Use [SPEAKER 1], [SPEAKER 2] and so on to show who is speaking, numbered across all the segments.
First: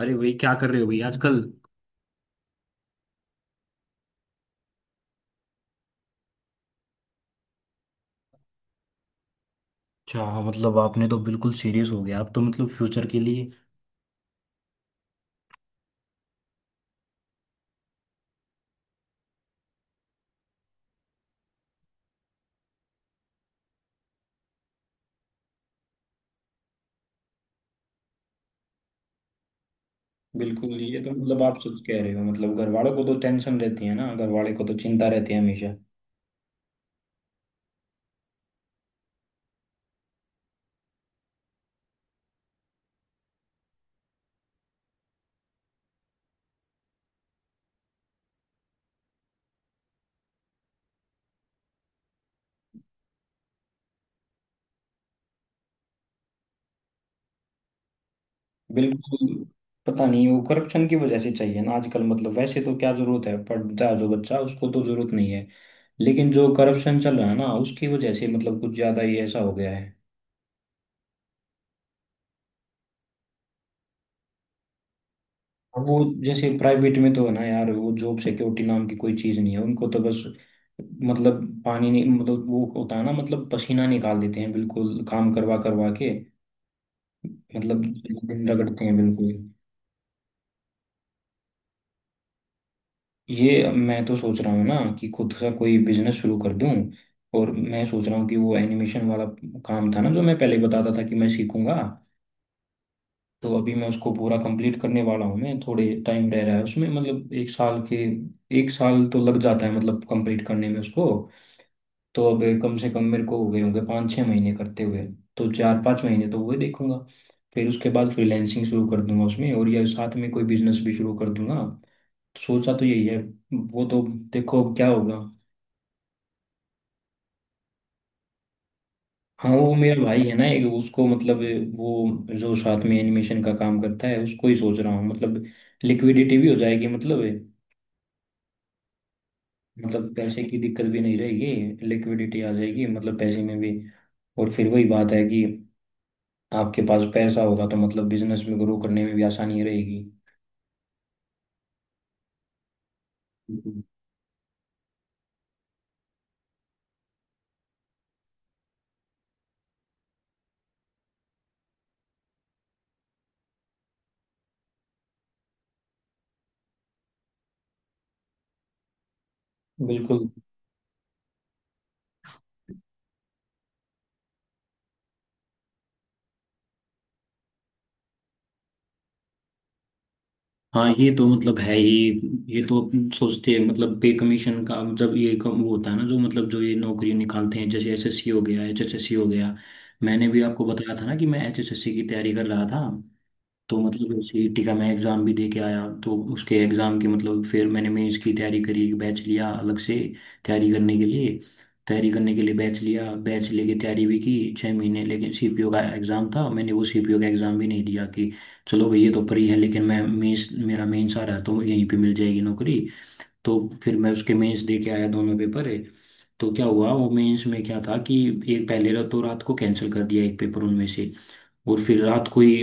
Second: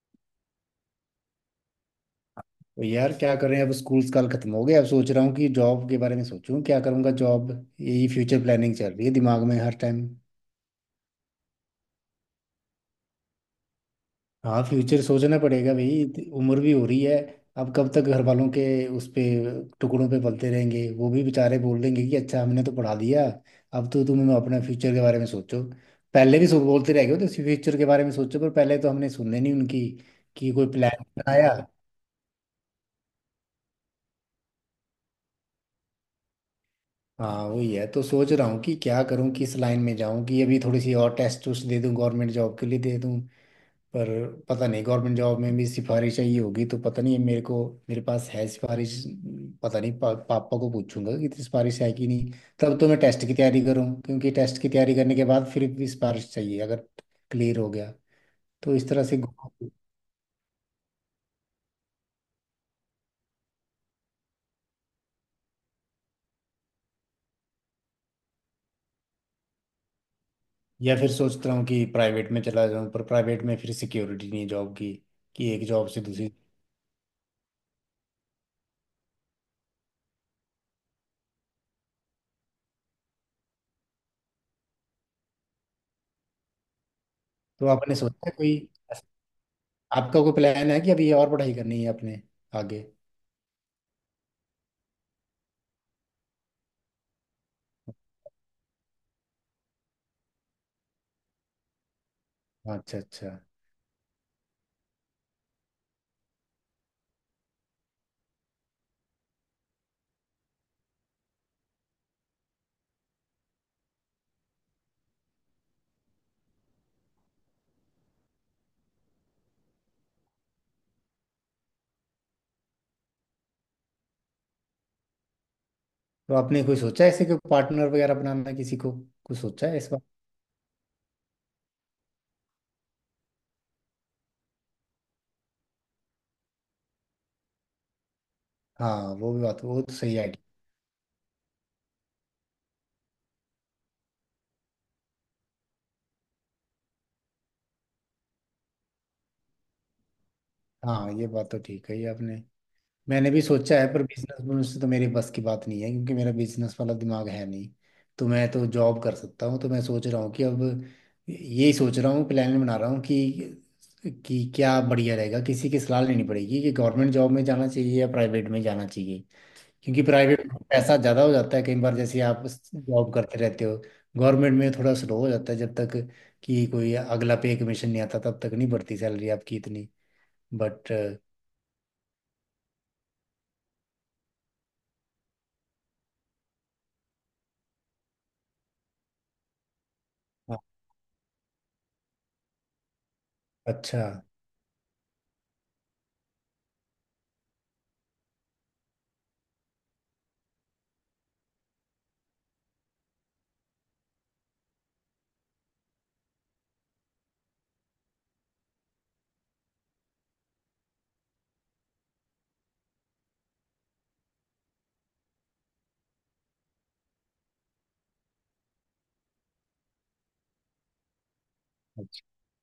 [SPEAKER 1] अरे भाई क्या कर रहे हो भाई आजकल।
[SPEAKER 2] तो यार, क्या करें? अब स्कूल साल खत्म हो गया। अब सोच रहा हूँ कि जॉब के बारे में सोचूं, क्या करूँगा जॉब। यही फ्यूचर प्लानिंग चल रही है दिमाग में हर टाइम।
[SPEAKER 1] अच्छा मतलब आपने तो बिल्कुल सीरियस हो गया आप तो मतलब फ्यूचर के लिए।
[SPEAKER 2] हाँ, फ्यूचर सोचना पड़ेगा भाई। उम्र भी हो रही है। अब कब तक घर वालों के उस पे टुकड़ों पे पलते रहेंगे। वो भी बेचारे बोल देंगे कि अच्छा, हमने तो पढ़ा दिया, अब तो तुम अपना फ्यूचर के बारे में सोचो। पहले भी सो बोलते रह गए हो तो फ्यूचर के बारे में सोचो, पर पहले तो हमने सुनने नहीं उनकी, कि कोई
[SPEAKER 1] बिल्कुल ये
[SPEAKER 2] प्लान
[SPEAKER 1] तो मतलब
[SPEAKER 2] बनाया।
[SPEAKER 1] आप सच कह रहे हो। मतलब घर वालों को तो टेंशन रहती है ना, घर वाले को तो चिंता रहती है हमेशा।
[SPEAKER 2] हाँ, वही है। तो सोच रहा हूँ कि क्या करूँ, किस लाइन में जाऊँ, कि अभी थोड़ी सी और टेस्ट उस्ट दे दूँ, गवर्नमेंट जॉब के लिए दे दूँ। पर पता नहीं गवर्नमेंट जॉब में भी सिफारिश चाहिए होगी, तो पता नहीं मेरे को, मेरे पास है सिफारिश, पता नहीं। पापा को पूछूंगा कि इतनी सिफारिश है कि नहीं। तब तो मैं टेस्ट की तैयारी करूँ, क्योंकि टेस्ट की तैयारी करने के बाद फिर भी सिफारिश चाहिए अगर क्लियर हो गया। तो इस तरह से
[SPEAKER 1] बिल्कुल, पता नहीं वो करप्शन की वजह से चाहिए ना आजकल। मतलब वैसे तो क्या जरूरत है, पढ़ता है जो बच्चा उसको तो जरूरत नहीं है, लेकिन जो करप्शन चल रहा है ना उसकी वजह से मतलब कुछ ज्यादा ही ऐसा हो गया है।
[SPEAKER 2] या फिर सोच रहा हूँ कि प्राइवेट में चला जाऊँ। पर प्राइवेट में फिर सिक्योरिटी नहीं है जॉब की, कि एक
[SPEAKER 1] अब
[SPEAKER 2] जॉब
[SPEAKER 1] वो
[SPEAKER 2] से दूसरी।
[SPEAKER 1] जैसे प्राइवेट में तो है ना यार, वो जॉब सिक्योरिटी नाम की कोई चीज़ नहीं है उनको तो, बस मतलब पानी नहीं, मतलब वो होता है ना मतलब पसीना निकाल देते हैं बिल्कुल, काम करवा करवा के
[SPEAKER 2] तो
[SPEAKER 1] मतलब
[SPEAKER 2] आपने सोचा है
[SPEAKER 1] दिन
[SPEAKER 2] कोई,
[SPEAKER 1] रगड़ते हैं बिल्कुल।
[SPEAKER 2] आपका कोई प्लान है कि अभी और पढ़ाई करनी है अपने आगे?
[SPEAKER 1] ये मैं तो सोच रहा हूँ ना कि खुद का कोई बिजनेस शुरू कर दूं, और मैं सोच रहा हूँ कि वो एनिमेशन वाला काम था ना जो मैं पहले बताता था कि मैं सीखूंगा,
[SPEAKER 2] अच्छा, अच्छा।
[SPEAKER 1] तो अभी मैं उसको पूरा कंप्लीट करने वाला हूँ। मैं थोड़े टाइम रह रहा है उसमें मतलब, एक साल के एक साल तो लग जाता है मतलब कंप्लीट करने में उसको। तो अब कम से कम मेरे को हो गए होंगे 5-6 महीने करते हुए, तो 4-5 महीने तो वो देखूंगा। फिर उसके बाद फ्रीलैंसिंग शुरू कर दूंगा उसमें, और या साथ में कोई बिजनेस भी शुरू कर दूंगा। तो सोचा तो यही है, वो तो देखो अब क्या होगा।
[SPEAKER 2] तो आपने कोई सोचा है ऐसे, कोई पार्टनर वगैरह बनाना किसी को? कुछ
[SPEAKER 1] हाँ
[SPEAKER 2] सोचा
[SPEAKER 1] वो
[SPEAKER 2] है इस बार?
[SPEAKER 1] मेरा भाई है ना एक, उसको मतलब वो जो साथ में एनिमेशन का काम करता है उसको ही सोच रहा हूँ। मतलब लिक्विडिटी भी हो जाएगी, मतलब
[SPEAKER 2] हाँ, वो भी बात, वो तो
[SPEAKER 1] मतलब
[SPEAKER 2] सही
[SPEAKER 1] पैसे
[SPEAKER 2] आइडिया।
[SPEAKER 1] की दिक्कत भी नहीं रहेगी, लिक्विडिटी आ जाएगी मतलब पैसे में भी। और फिर वही बात है कि आपके पास पैसा होगा तो मतलब बिजनेस में ग्रो करने में भी आसानी रहेगी।
[SPEAKER 2] हाँ, ये बात तो ठीक है, ये आपने... मैंने भी सोचा
[SPEAKER 1] बिल्कुल
[SPEAKER 2] है, पर बिजनेस से तो मेरे बस की बात नहीं है, क्योंकि मेरा बिजनेस वाला दिमाग है नहीं। तो मैं तो जॉब कर सकता हूँ। तो मैं सोच रहा हूँ कि अब, यही सोच रहा हूँ, प्लान बना रहा हूँ कि क्या बढ़िया रहेगा, किसी की सलाह लेनी पड़ेगी कि गवर्नमेंट जॉब में जाना चाहिए या प्राइवेट में जाना चाहिए। क्योंकि
[SPEAKER 1] बिल्कुल।
[SPEAKER 2] प्राइवेट में पैसा ज़्यादा हो जाता है कई बार, जैसे आप जॉब करते रहते हो। गवर्नमेंट में थोड़ा स्लो हो जाता है, जब तक कि कोई अगला पे कमीशन नहीं आता, तब तक नहीं बढ़ती सैलरी आपकी इतनी। बट...
[SPEAKER 1] हाँ ये तो मतलब है ही। ये तो अपन सोचते हैं मतलब पे कमीशन का, जब ये कम वो होता है ना जो मतलब जो ये नौकरी निकालते हैं जैसे एसएससी हो गया, एचएसएससी हो गया। मैंने भी आपको बताया था ना कि मैं एचएसएससी की तैयारी कर रहा था, तो
[SPEAKER 2] अच्छा,
[SPEAKER 1] मतलब उसी टीका मैं एग्ज़ाम भी दे के आया। तो उसके एग्ज़ाम की मतलब फिर मैंने मेंस की तैयारी करी, एक बैच लिया अलग से तैयारी करने के लिए। तैयारी करने के लिए बैच लिया, बैच लेके तैयारी भी की 6 महीने। लेकिन सीपीओ का एग्ज़ाम था, मैंने वो सीपीओ का एग्ज़ाम भी नहीं दिया कि चलो भाई ये तो फ्री है, लेकिन मैं मेंस मेरा मेंस आ रहा है तो यहीं पे मिल जाएगी नौकरी। तो फिर मैं उसके मेंस दे के आया, दोनों पेपर है। तो क्या हुआ वो मेंस में क्या था कि एक पहले रात, तो रात को कैंसिल कर दिया एक पेपर उनमें से, और फिर रात को ही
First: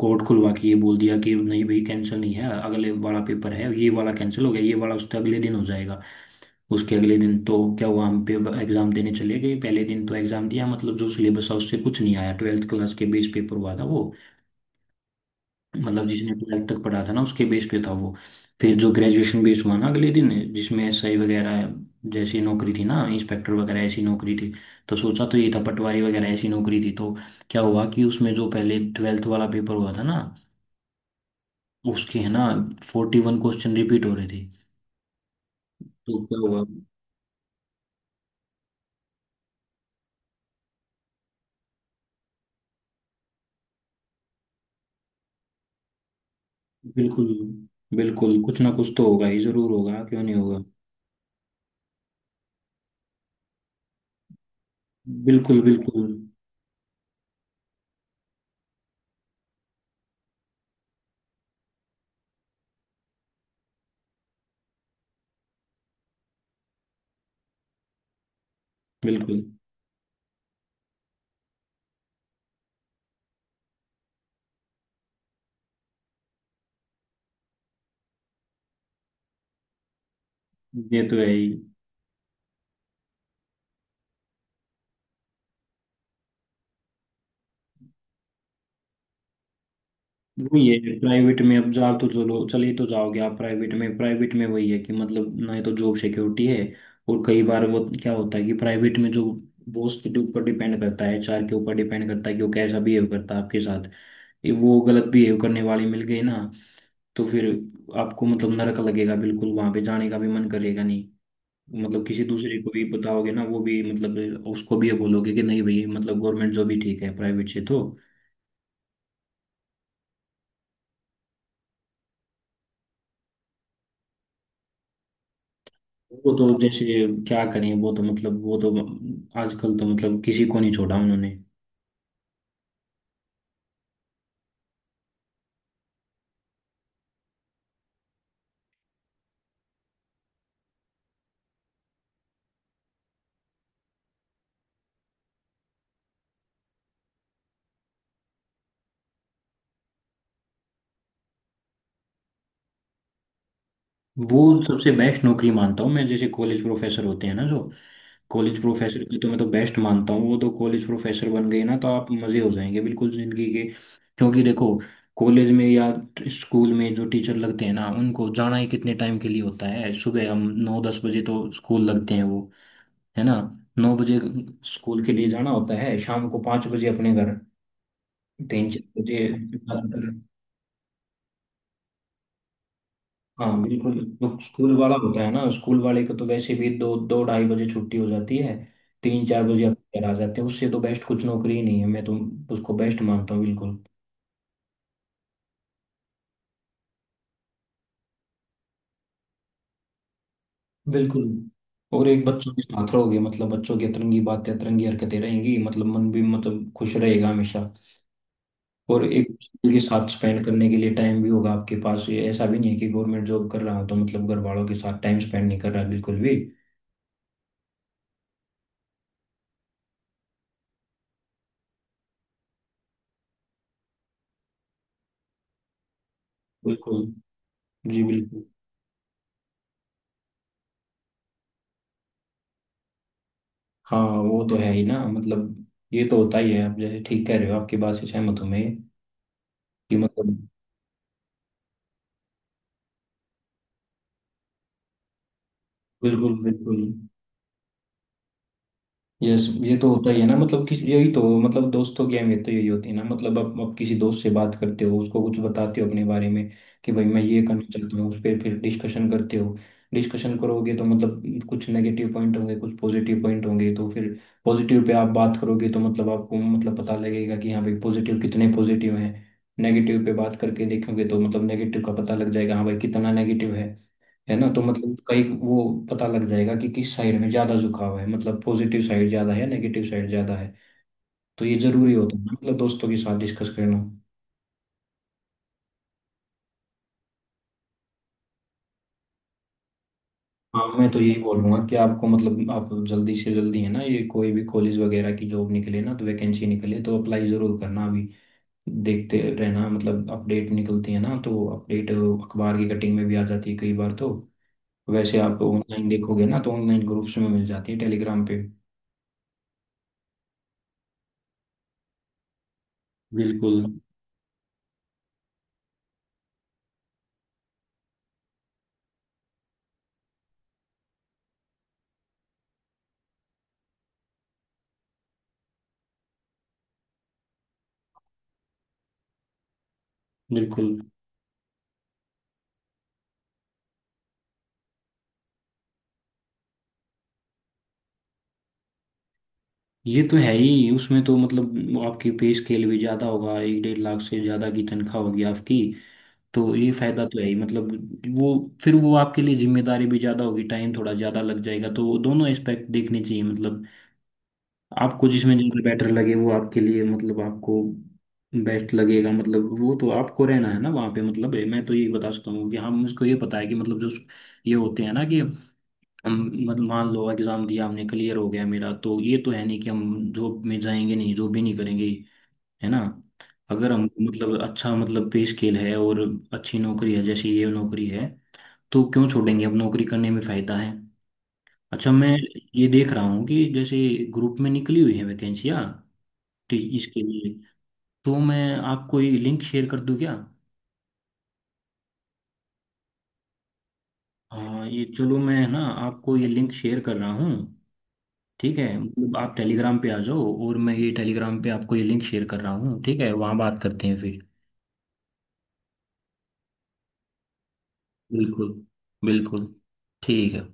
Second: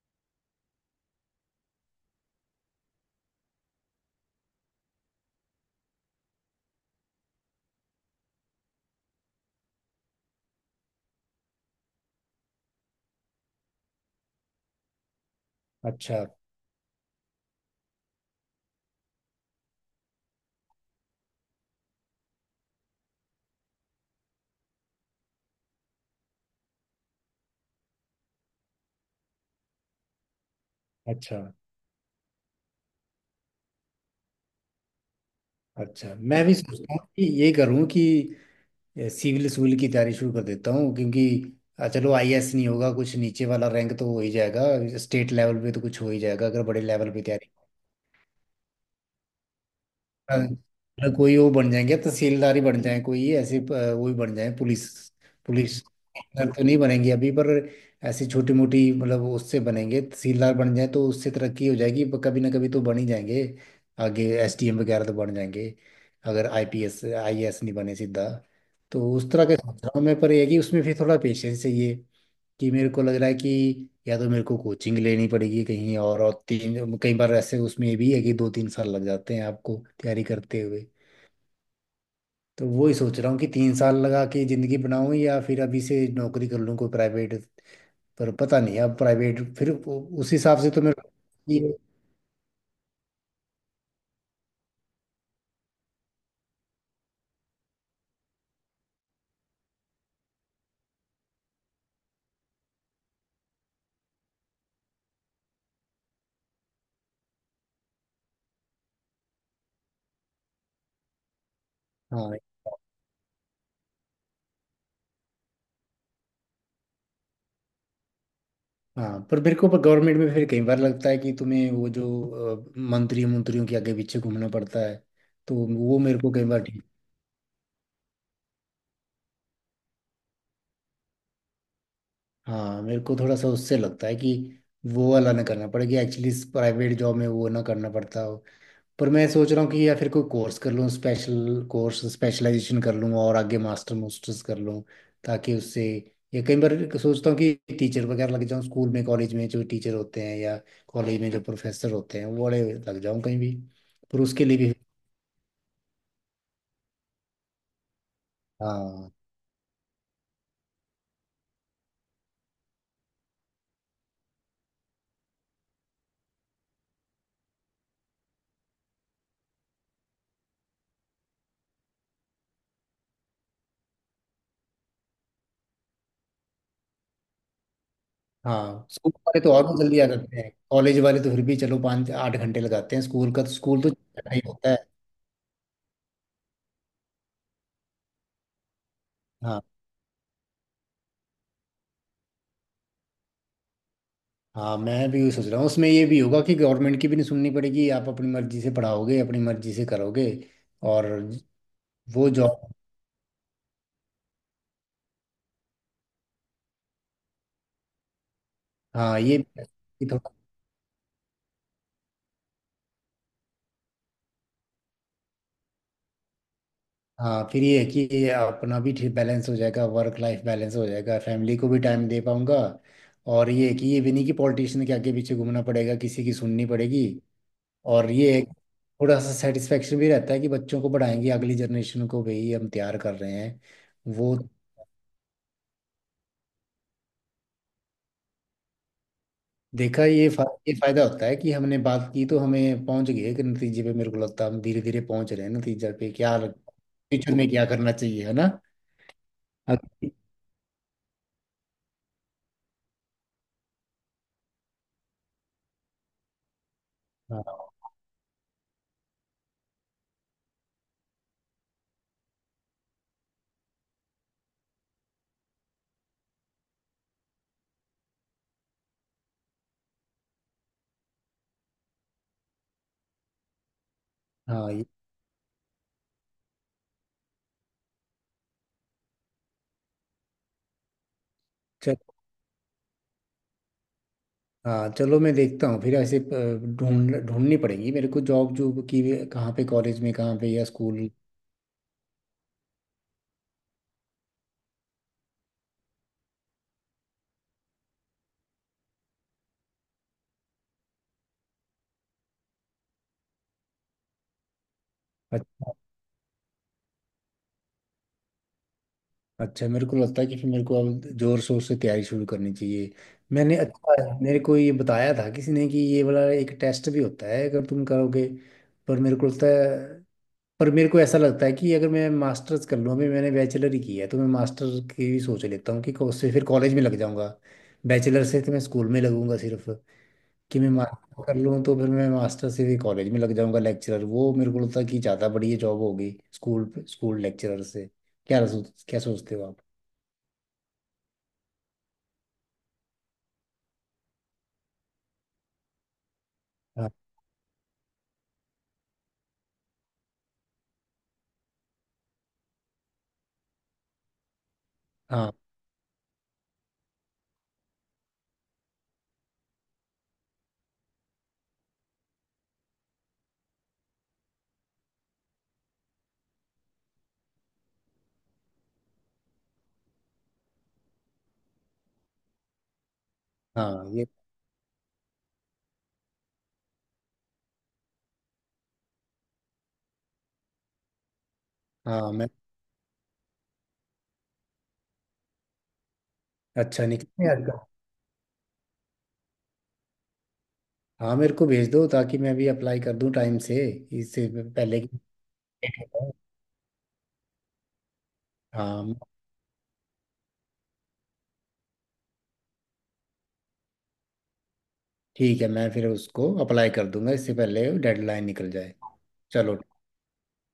[SPEAKER 1] कोर्ट खुलवा के ये बोल दिया कि नहीं भाई कैंसिल नहीं है, अगले वाला पेपर है। ये वाला कैंसिल हो गया, ये वाला उसके अगले दिन हो जाएगा। उसके अगले दिन तो क्या हुआ, हम पेपर एग्जाम देने चले गए। पहले दिन तो एग्जाम दिया मतलब, जो सिलेबस था उससे कुछ नहीं आया। ट्वेल्थ क्लास के बेस पेपर हुआ था वो, मतलब
[SPEAKER 2] अच्छा,
[SPEAKER 1] जिसने ट्वेल्थ तक पढ़ा था ना उसके बेस पे था वो। फिर जो ग्रेजुएशन बेस हुआ ना अगले दिन, जिसमें एसआई वगैरह जैसी नौकरी थी ना, इंस्पेक्टर वगैरह ऐसी नौकरी थी। तो सोचा तो ये था पटवारी वगैरह ऐसी नौकरी थी, तो क्या हुआ कि उसमें जो पहले ट्वेल्थ वाला पेपर हुआ था ना
[SPEAKER 2] अच्छा,
[SPEAKER 1] उसके, है ना, 41 क्वेश्चन रिपीट हो रहे थे।
[SPEAKER 2] अच्छा,
[SPEAKER 1] तो क्या
[SPEAKER 2] मैं भी
[SPEAKER 1] हुआ।
[SPEAKER 2] सोचता हूँ कि ये करूँ कि सिविल सिविल की तैयारी शुरू कर देता हूँ, क्योंकि चलो आईएएस नहीं होगा, कुछ नीचे वाला रैंक तो हो ही जाएगा। स्टेट लेवल पे तो कुछ हो ही जाएगा अगर बड़े लेवल पे
[SPEAKER 1] बिल्कुल
[SPEAKER 2] तैयारी।
[SPEAKER 1] बिल्कुल, कुछ ना कुछ तो होगा ही, जरूर होगा, क्यों नहीं होगा।
[SPEAKER 2] मतलब कोई वो बन जाएंगे, तहसीलदार ही बन जाए, कोई ऐसे वो ही बन जाए पुलिस।
[SPEAKER 1] बिल्कुल
[SPEAKER 2] पुलिस
[SPEAKER 1] बिल्कुल।
[SPEAKER 2] कमिश्नर तो नहीं बनेंगे अभी, पर ऐसी छोटी मोटी, मतलब उससे बनेंगे। तहसीलदार बन जाए तो उससे तरक्की हो जाएगी, पर कभी ना कभी तो बन ही जाएंगे। आगे एसडीएम वगैरह तो बन जाएंगे, अगर आईपीएस आईएएस नहीं बने सीधा। तो उस
[SPEAKER 1] बिल्कुल
[SPEAKER 2] तरह के सोच रहा हूँ मैं, पर ये है कि उसमें फिर थोड़ा पेशेंस चाहिए, कि मेरे को लग रहा है कि या तो मेरे को कोचिंग लेनी पड़ेगी कहीं और, तीन कई बार ऐसे उसमें ये भी है कि 2-3 साल लग जाते हैं आपको तैयारी करते हुए।
[SPEAKER 1] ये तो है ही।
[SPEAKER 2] तो वो ही सोच रहा हूँ कि 3 साल लगा के ज़िंदगी बनाऊँ, या फिर अभी से नौकरी कर लूँ कोई प्राइवेट। पर पता नहीं अब प्राइवेट फिर उस हिसाब
[SPEAKER 1] वही
[SPEAKER 2] से तो
[SPEAKER 1] है
[SPEAKER 2] मेरे
[SPEAKER 1] प्राइवेट में, अब
[SPEAKER 2] ये-
[SPEAKER 1] जा तो चलो चले तो जाओगे आप प्राइवेट में, प्राइवेट में वही है कि मतलब ना ही तो जॉब सिक्योरिटी है। और कई बार वो क्या होता है कि प्राइवेट में जो बॉस के ऊपर डिपेंड करता है, एचआर के ऊपर डिपेंड करता है कि वो कैसा बिहेव करता है आपके साथ। ये वो गलत बिहेव करने वाले मिल गए ना तो फिर आपको मतलब नरक लगेगा बिल्कुल, वहां पे जाने का भी मन करेगा नहीं। मतलब किसी
[SPEAKER 2] हाँ,
[SPEAKER 1] दूसरे को भी बताओगे ना, वो भी मतलब उसको भी ये बोलोगे कि नहीं भाई, मतलब गवर्नमेंट जॉब ही ठीक है प्राइवेट से तो।
[SPEAKER 2] हाँ, पर मेरे को, पर गवर्नमेंट में फिर कई बार लगता है कि तुम्हें वो जो मंत्री मंत्रियों के आगे पीछे घूमना पड़ता है। तो वो मेरे को
[SPEAKER 1] वो तो
[SPEAKER 2] कई बार ठीक...
[SPEAKER 1] जैसे क्या करें, वो तो मतलब वो तो आजकल तो मतलब किसी को नहीं छोड़ा उन्होंने।
[SPEAKER 2] हाँ, मेरे को थोड़ा सा उससे लगता है कि वो वाला ना करना पड़े, कि एक्चुअली प्राइवेट जॉब में वो ना करना पड़ता हो। पर मैं सोच रहा हूँ कि या फिर कोई कोर्स कर लूँ, स्पेशल कोर्स, स्पेशलाइजेशन कर लूँ और आगे मास्टर्स कर लूँ, ताकि उससे... या कई बार सोचता हूँ कि टीचर वगैरह लग जाऊँ स्कूल में, कॉलेज में जो टीचर होते हैं, या कॉलेज में जो प्रोफेसर होते हैं वो बड़े लग जाऊँ कहीं भी। पर
[SPEAKER 1] वो
[SPEAKER 2] उसके लिए भी...
[SPEAKER 1] सबसे बेस्ट नौकरी मानता हूँ मैं जैसे कॉलेज प्रोफेसर होते हैं ना जो, कॉलेज प्रोफेसर
[SPEAKER 2] हाँ,
[SPEAKER 1] की तो मैं तो बेस्ट मानता हूँ। वो तो कॉलेज प्रोफेसर बन गए ना तो आप मजे हो जाएंगे बिल्कुल जिंदगी के। क्योंकि देखो कॉलेज में या स्कूल में जो टीचर लगते हैं ना उनको जाना ही कितने टाइम के लिए होता है। सुबह हम 9-10 बजे तो स्कूल लगते हैं वो, है ना, 9 बजे स्कूल के लिए जाना होता है, शाम को 5 बजे अपने घर, तीन चार
[SPEAKER 2] हाँ, स्कूल
[SPEAKER 1] बजे
[SPEAKER 2] वाले तो और भी
[SPEAKER 1] बात
[SPEAKER 2] जल्दी आ
[SPEAKER 1] कर,
[SPEAKER 2] जाते हैं, कॉलेज वाले तो फिर भी चलो 5-8 घंटे लगाते हैं, स्कूल का तो
[SPEAKER 1] हाँ
[SPEAKER 2] स्कूल तो
[SPEAKER 1] बिल्कुल। तो
[SPEAKER 2] ही होता
[SPEAKER 1] स्कूल
[SPEAKER 2] है।
[SPEAKER 1] वाला होता है ना, स्कूल वाले को तो वैसे भी दो दो ढाई बजे छुट्टी हो जाती है, तीन चार
[SPEAKER 2] हाँ।
[SPEAKER 1] बजे आप घर आ जाते हैं। उससे तो बेस्ट कुछ नौकरी ही नहीं है, मैं तो उसको बेस्ट मानता हूँ बिल्कुल।
[SPEAKER 2] हाँ, मैं भी वही सोच रहा हूँ, उसमें ये भी होगा कि गवर्नमेंट की भी नहीं सुननी पड़ेगी, आप अपनी मर्जी से पढ़ाओगे, अपनी मर्जी से करोगे। और
[SPEAKER 1] बिल्कुल, और एक
[SPEAKER 2] वो
[SPEAKER 1] बच्चों के
[SPEAKER 2] जॉब...
[SPEAKER 1] साथ रहोगे मतलब, बच्चों की अतरंगी बातें अतरंगी हरकतें रहेंगी मतलब, मन भी मतलब खुश रहेगा हमेशा। और
[SPEAKER 2] हाँ,
[SPEAKER 1] एक
[SPEAKER 2] ये भी है
[SPEAKER 1] बच्चे के
[SPEAKER 2] कि
[SPEAKER 1] साथ
[SPEAKER 2] थोड़ा...
[SPEAKER 1] स्पेंड करने के लिए टाइम भी होगा आपके पास। ये ऐसा भी नहीं है कि गवर्नमेंट जॉब कर रहा हूँ तो मतलब घर वालों के साथ टाइम स्पेंड नहीं कर रहा बिल्कुल भी।
[SPEAKER 2] हाँ, फिर ये है कि ये अपना भी ठीक बैलेंस हो जाएगा, वर्क लाइफ बैलेंस हो जाएगा, फैमिली को भी टाइम दे पाऊंगा। और ये है कि ये भी नहीं कि पॉलिटिशियन के आगे पीछे घूमना पड़ेगा, किसी की सुननी
[SPEAKER 1] बिल्कुल,
[SPEAKER 2] पड़ेगी।
[SPEAKER 1] जी
[SPEAKER 2] और ये है
[SPEAKER 1] बिल्कुल।
[SPEAKER 2] कि थोड़ा सा सेटिस्फेक्शन भी रहता है कि बच्चों को पढ़ाएंगे, अगली जनरेशन को भी हम तैयार कर रहे हैं
[SPEAKER 1] हाँ
[SPEAKER 2] वो।
[SPEAKER 1] वो तो है ही ना मतलब, ये तो होता ही है, आप जैसे ठीक कह रहे हो, आपकी बात से सहमत हूँ मैं कि
[SPEAKER 2] देखा,
[SPEAKER 1] मतलब।
[SPEAKER 2] ये फायदा होता है कि हमने बात की, तो हमें पहुंच गए कि नतीजे पे, मेरे को लगता है हम धीरे धीरे पहुंच रहे हैं नतीजे पे, क्या
[SPEAKER 1] बिल्कुल बिल्कुल।
[SPEAKER 2] फ्यूचर में क्या करना चाहिए, है ना?
[SPEAKER 1] ये ये तो होता
[SPEAKER 2] अग-
[SPEAKER 1] ही है ना मतलब कि, यही तो मतलब दोस्तों की अहमियत तो यही होती है ना। मतलब आप किसी दोस्त से बात करते हो उसको कुछ बताते हो अपने बारे में कि भाई मैं ये
[SPEAKER 2] हाँ,
[SPEAKER 1] करना चाहता हूँ, उस पर फिर डिस्कशन करते हो। डिस्कशन करोगे तो मतलब कुछ नेगेटिव पॉइंट होंगे, कुछ पॉजिटिव पॉइंट होंगे, तो फिर पॉजिटिव पे आप बात करोगे तो मतलब आपको मतलब पता लगेगा कि हाँ भाई पॉजिटिव कितने पॉजिटिव हैं। नेगेटिव पे बात करके देखोगे तो मतलब नेगेटिव का पता लग जाएगा, हाँ भाई कितना नेगेटिव है। है ना, तो
[SPEAKER 2] हाँ, ये
[SPEAKER 1] मतलब कई वो पता लग जाएगा कि किस साइड में ज्यादा झुकाव है। मतलब पॉजिटिव साइड ज्यादा है, नेगेटिव साइड ज्यादा है, तो ये जरूरी
[SPEAKER 2] चल
[SPEAKER 1] होता है ना मतलब दोस्तों के साथ डिस्कस करना।
[SPEAKER 2] हाँ, चलो मैं देखता हूँ फिर ऐसे। ढूंढनी पड़ेगी मेरे को जॉब, की भी कहाँ पे, कॉलेज में कहाँ पे या
[SPEAKER 1] हाँ मैं तो
[SPEAKER 2] स्कूल।
[SPEAKER 1] यही बोलूंगा कि आपको मतलब आप जल्दी से जल्दी, है ना, ये कोई भी कॉलेज वगैरह की जॉब निकले ना तो, वैकेंसी निकले तो अप्लाई जरूर करना अभी। देखते रहना मतलब अपडेट निकलती है ना, तो अपडेट अखबार की कटिंग में भी आ जाती है कई बार तो। वैसे आप
[SPEAKER 2] अच्छा,
[SPEAKER 1] ऑनलाइन देखोगे ना तो ऑनलाइन ग्रुप्स में मिल जाती है, टेलीग्राम पे।
[SPEAKER 2] अच्छा, मेरे को लगता है कि फिर मेरे को अब जोर शोर से तैयारी शुरू करनी चाहिए। मैंने
[SPEAKER 1] बिल्कुल
[SPEAKER 2] अच्छा, मेरे को ये बताया था किसी ने कि ये वाला एक टेस्ट भी होता है अगर तुम करोगे। पर मेरे को लगता है पर मेरे को ऐसा लगता है कि अगर मैं मास्टर्स कर लूँ। अभी मैंने बैचलर ही की है तो मैं मास्टर की भी सोच लेता हूँ कि उससे फिर कॉलेज में लग जाऊंगा। बैचलर से तो मैं स्कूल में लगूंगा सिर्फ। कि मैं
[SPEAKER 1] बिल्कुल,
[SPEAKER 2] मास्टर कर लूँ तो फिर मैं मास्टर से भी कॉलेज में लग जाऊंगा लेक्चरर, वो मेरे को लगता है कि ज़्यादा बढ़िया जॉब होगी स्कूल स्कूल लेक्चरर से। क्या सोचते हो आप?
[SPEAKER 1] ये तो है ही। उसमें तो मतलब वो आपकी पे स्केल भी ज्यादा होगा, 1-1.5 लाख से ज्यादा की तनख्वाह होगी आपकी। तो ये
[SPEAKER 2] हाँ,
[SPEAKER 1] फायदा तो है ही मतलब। वो फिर वो आपके लिए जिम्मेदारी भी ज्यादा होगी, टाइम थोड़ा ज्यादा लग जाएगा, तो वो दोनों एस्पेक्ट देखने चाहिए मतलब। आपको
[SPEAKER 2] हाँ,
[SPEAKER 1] जिसमें ज्यादा बेटर लगे वो आपके लिए मतलब आपको बेस्ट लगेगा। मतलब वो तो आपको रहना है ना वहाँ पे। मतलब मैं तो यही बता सकता हूँ कि हम उसको ये पता है कि मतलब जो ये होते हैं ना कि, हम मतलब मान लो एग्जाम दिया हमने क्लियर हो गया मेरा, तो ये तो है नहीं कि हम जॉब में जाएंगे नहीं, जॉब भी नहीं करेंगे। है ना, अगर हम
[SPEAKER 2] हाँ, ये...
[SPEAKER 1] मतलब अच्छा मतलब पे स्केल है और अच्छी नौकरी है जैसे ये नौकरी है, तो क्यों छोड़ेंगे, अब नौकरी करने में फायदा है। अच्छा, मैं
[SPEAKER 2] हाँ मैं...
[SPEAKER 1] ये देख रहा हूँ कि जैसे ग्रुप में निकली हुई है वैकेंसियाँ
[SPEAKER 2] अच्छा,
[SPEAKER 1] इसके
[SPEAKER 2] निकल
[SPEAKER 1] लिए,
[SPEAKER 2] आजकल।
[SPEAKER 1] तो मैं आपको ये लिंक शेयर कर दूँ क्या।
[SPEAKER 2] हाँ, मेरे को भेज दो ताकि मैं भी अप्लाई कर दूँ टाइम से, इससे
[SPEAKER 1] हाँ
[SPEAKER 2] पहले
[SPEAKER 1] ये
[SPEAKER 2] कि...
[SPEAKER 1] चलो, मैं ना आपको ये लिंक शेयर कर रहा हूँ। ठीक है
[SPEAKER 2] हाँ,
[SPEAKER 1] मतलब आप टेलीग्राम पे आ जाओ, और मैं ये टेलीग्राम पे आपको ये लिंक शेयर कर रहा हूँ, ठीक है, वहाँ बात करते हैं फिर।
[SPEAKER 2] ठीक है, मैं फिर उसको अप्लाई कर दूंगा इससे पहले डेडलाइन निकल
[SPEAKER 1] बिल्कुल
[SPEAKER 2] जाए।
[SPEAKER 1] बिल्कुल।
[SPEAKER 2] चलो।
[SPEAKER 1] ठीक है।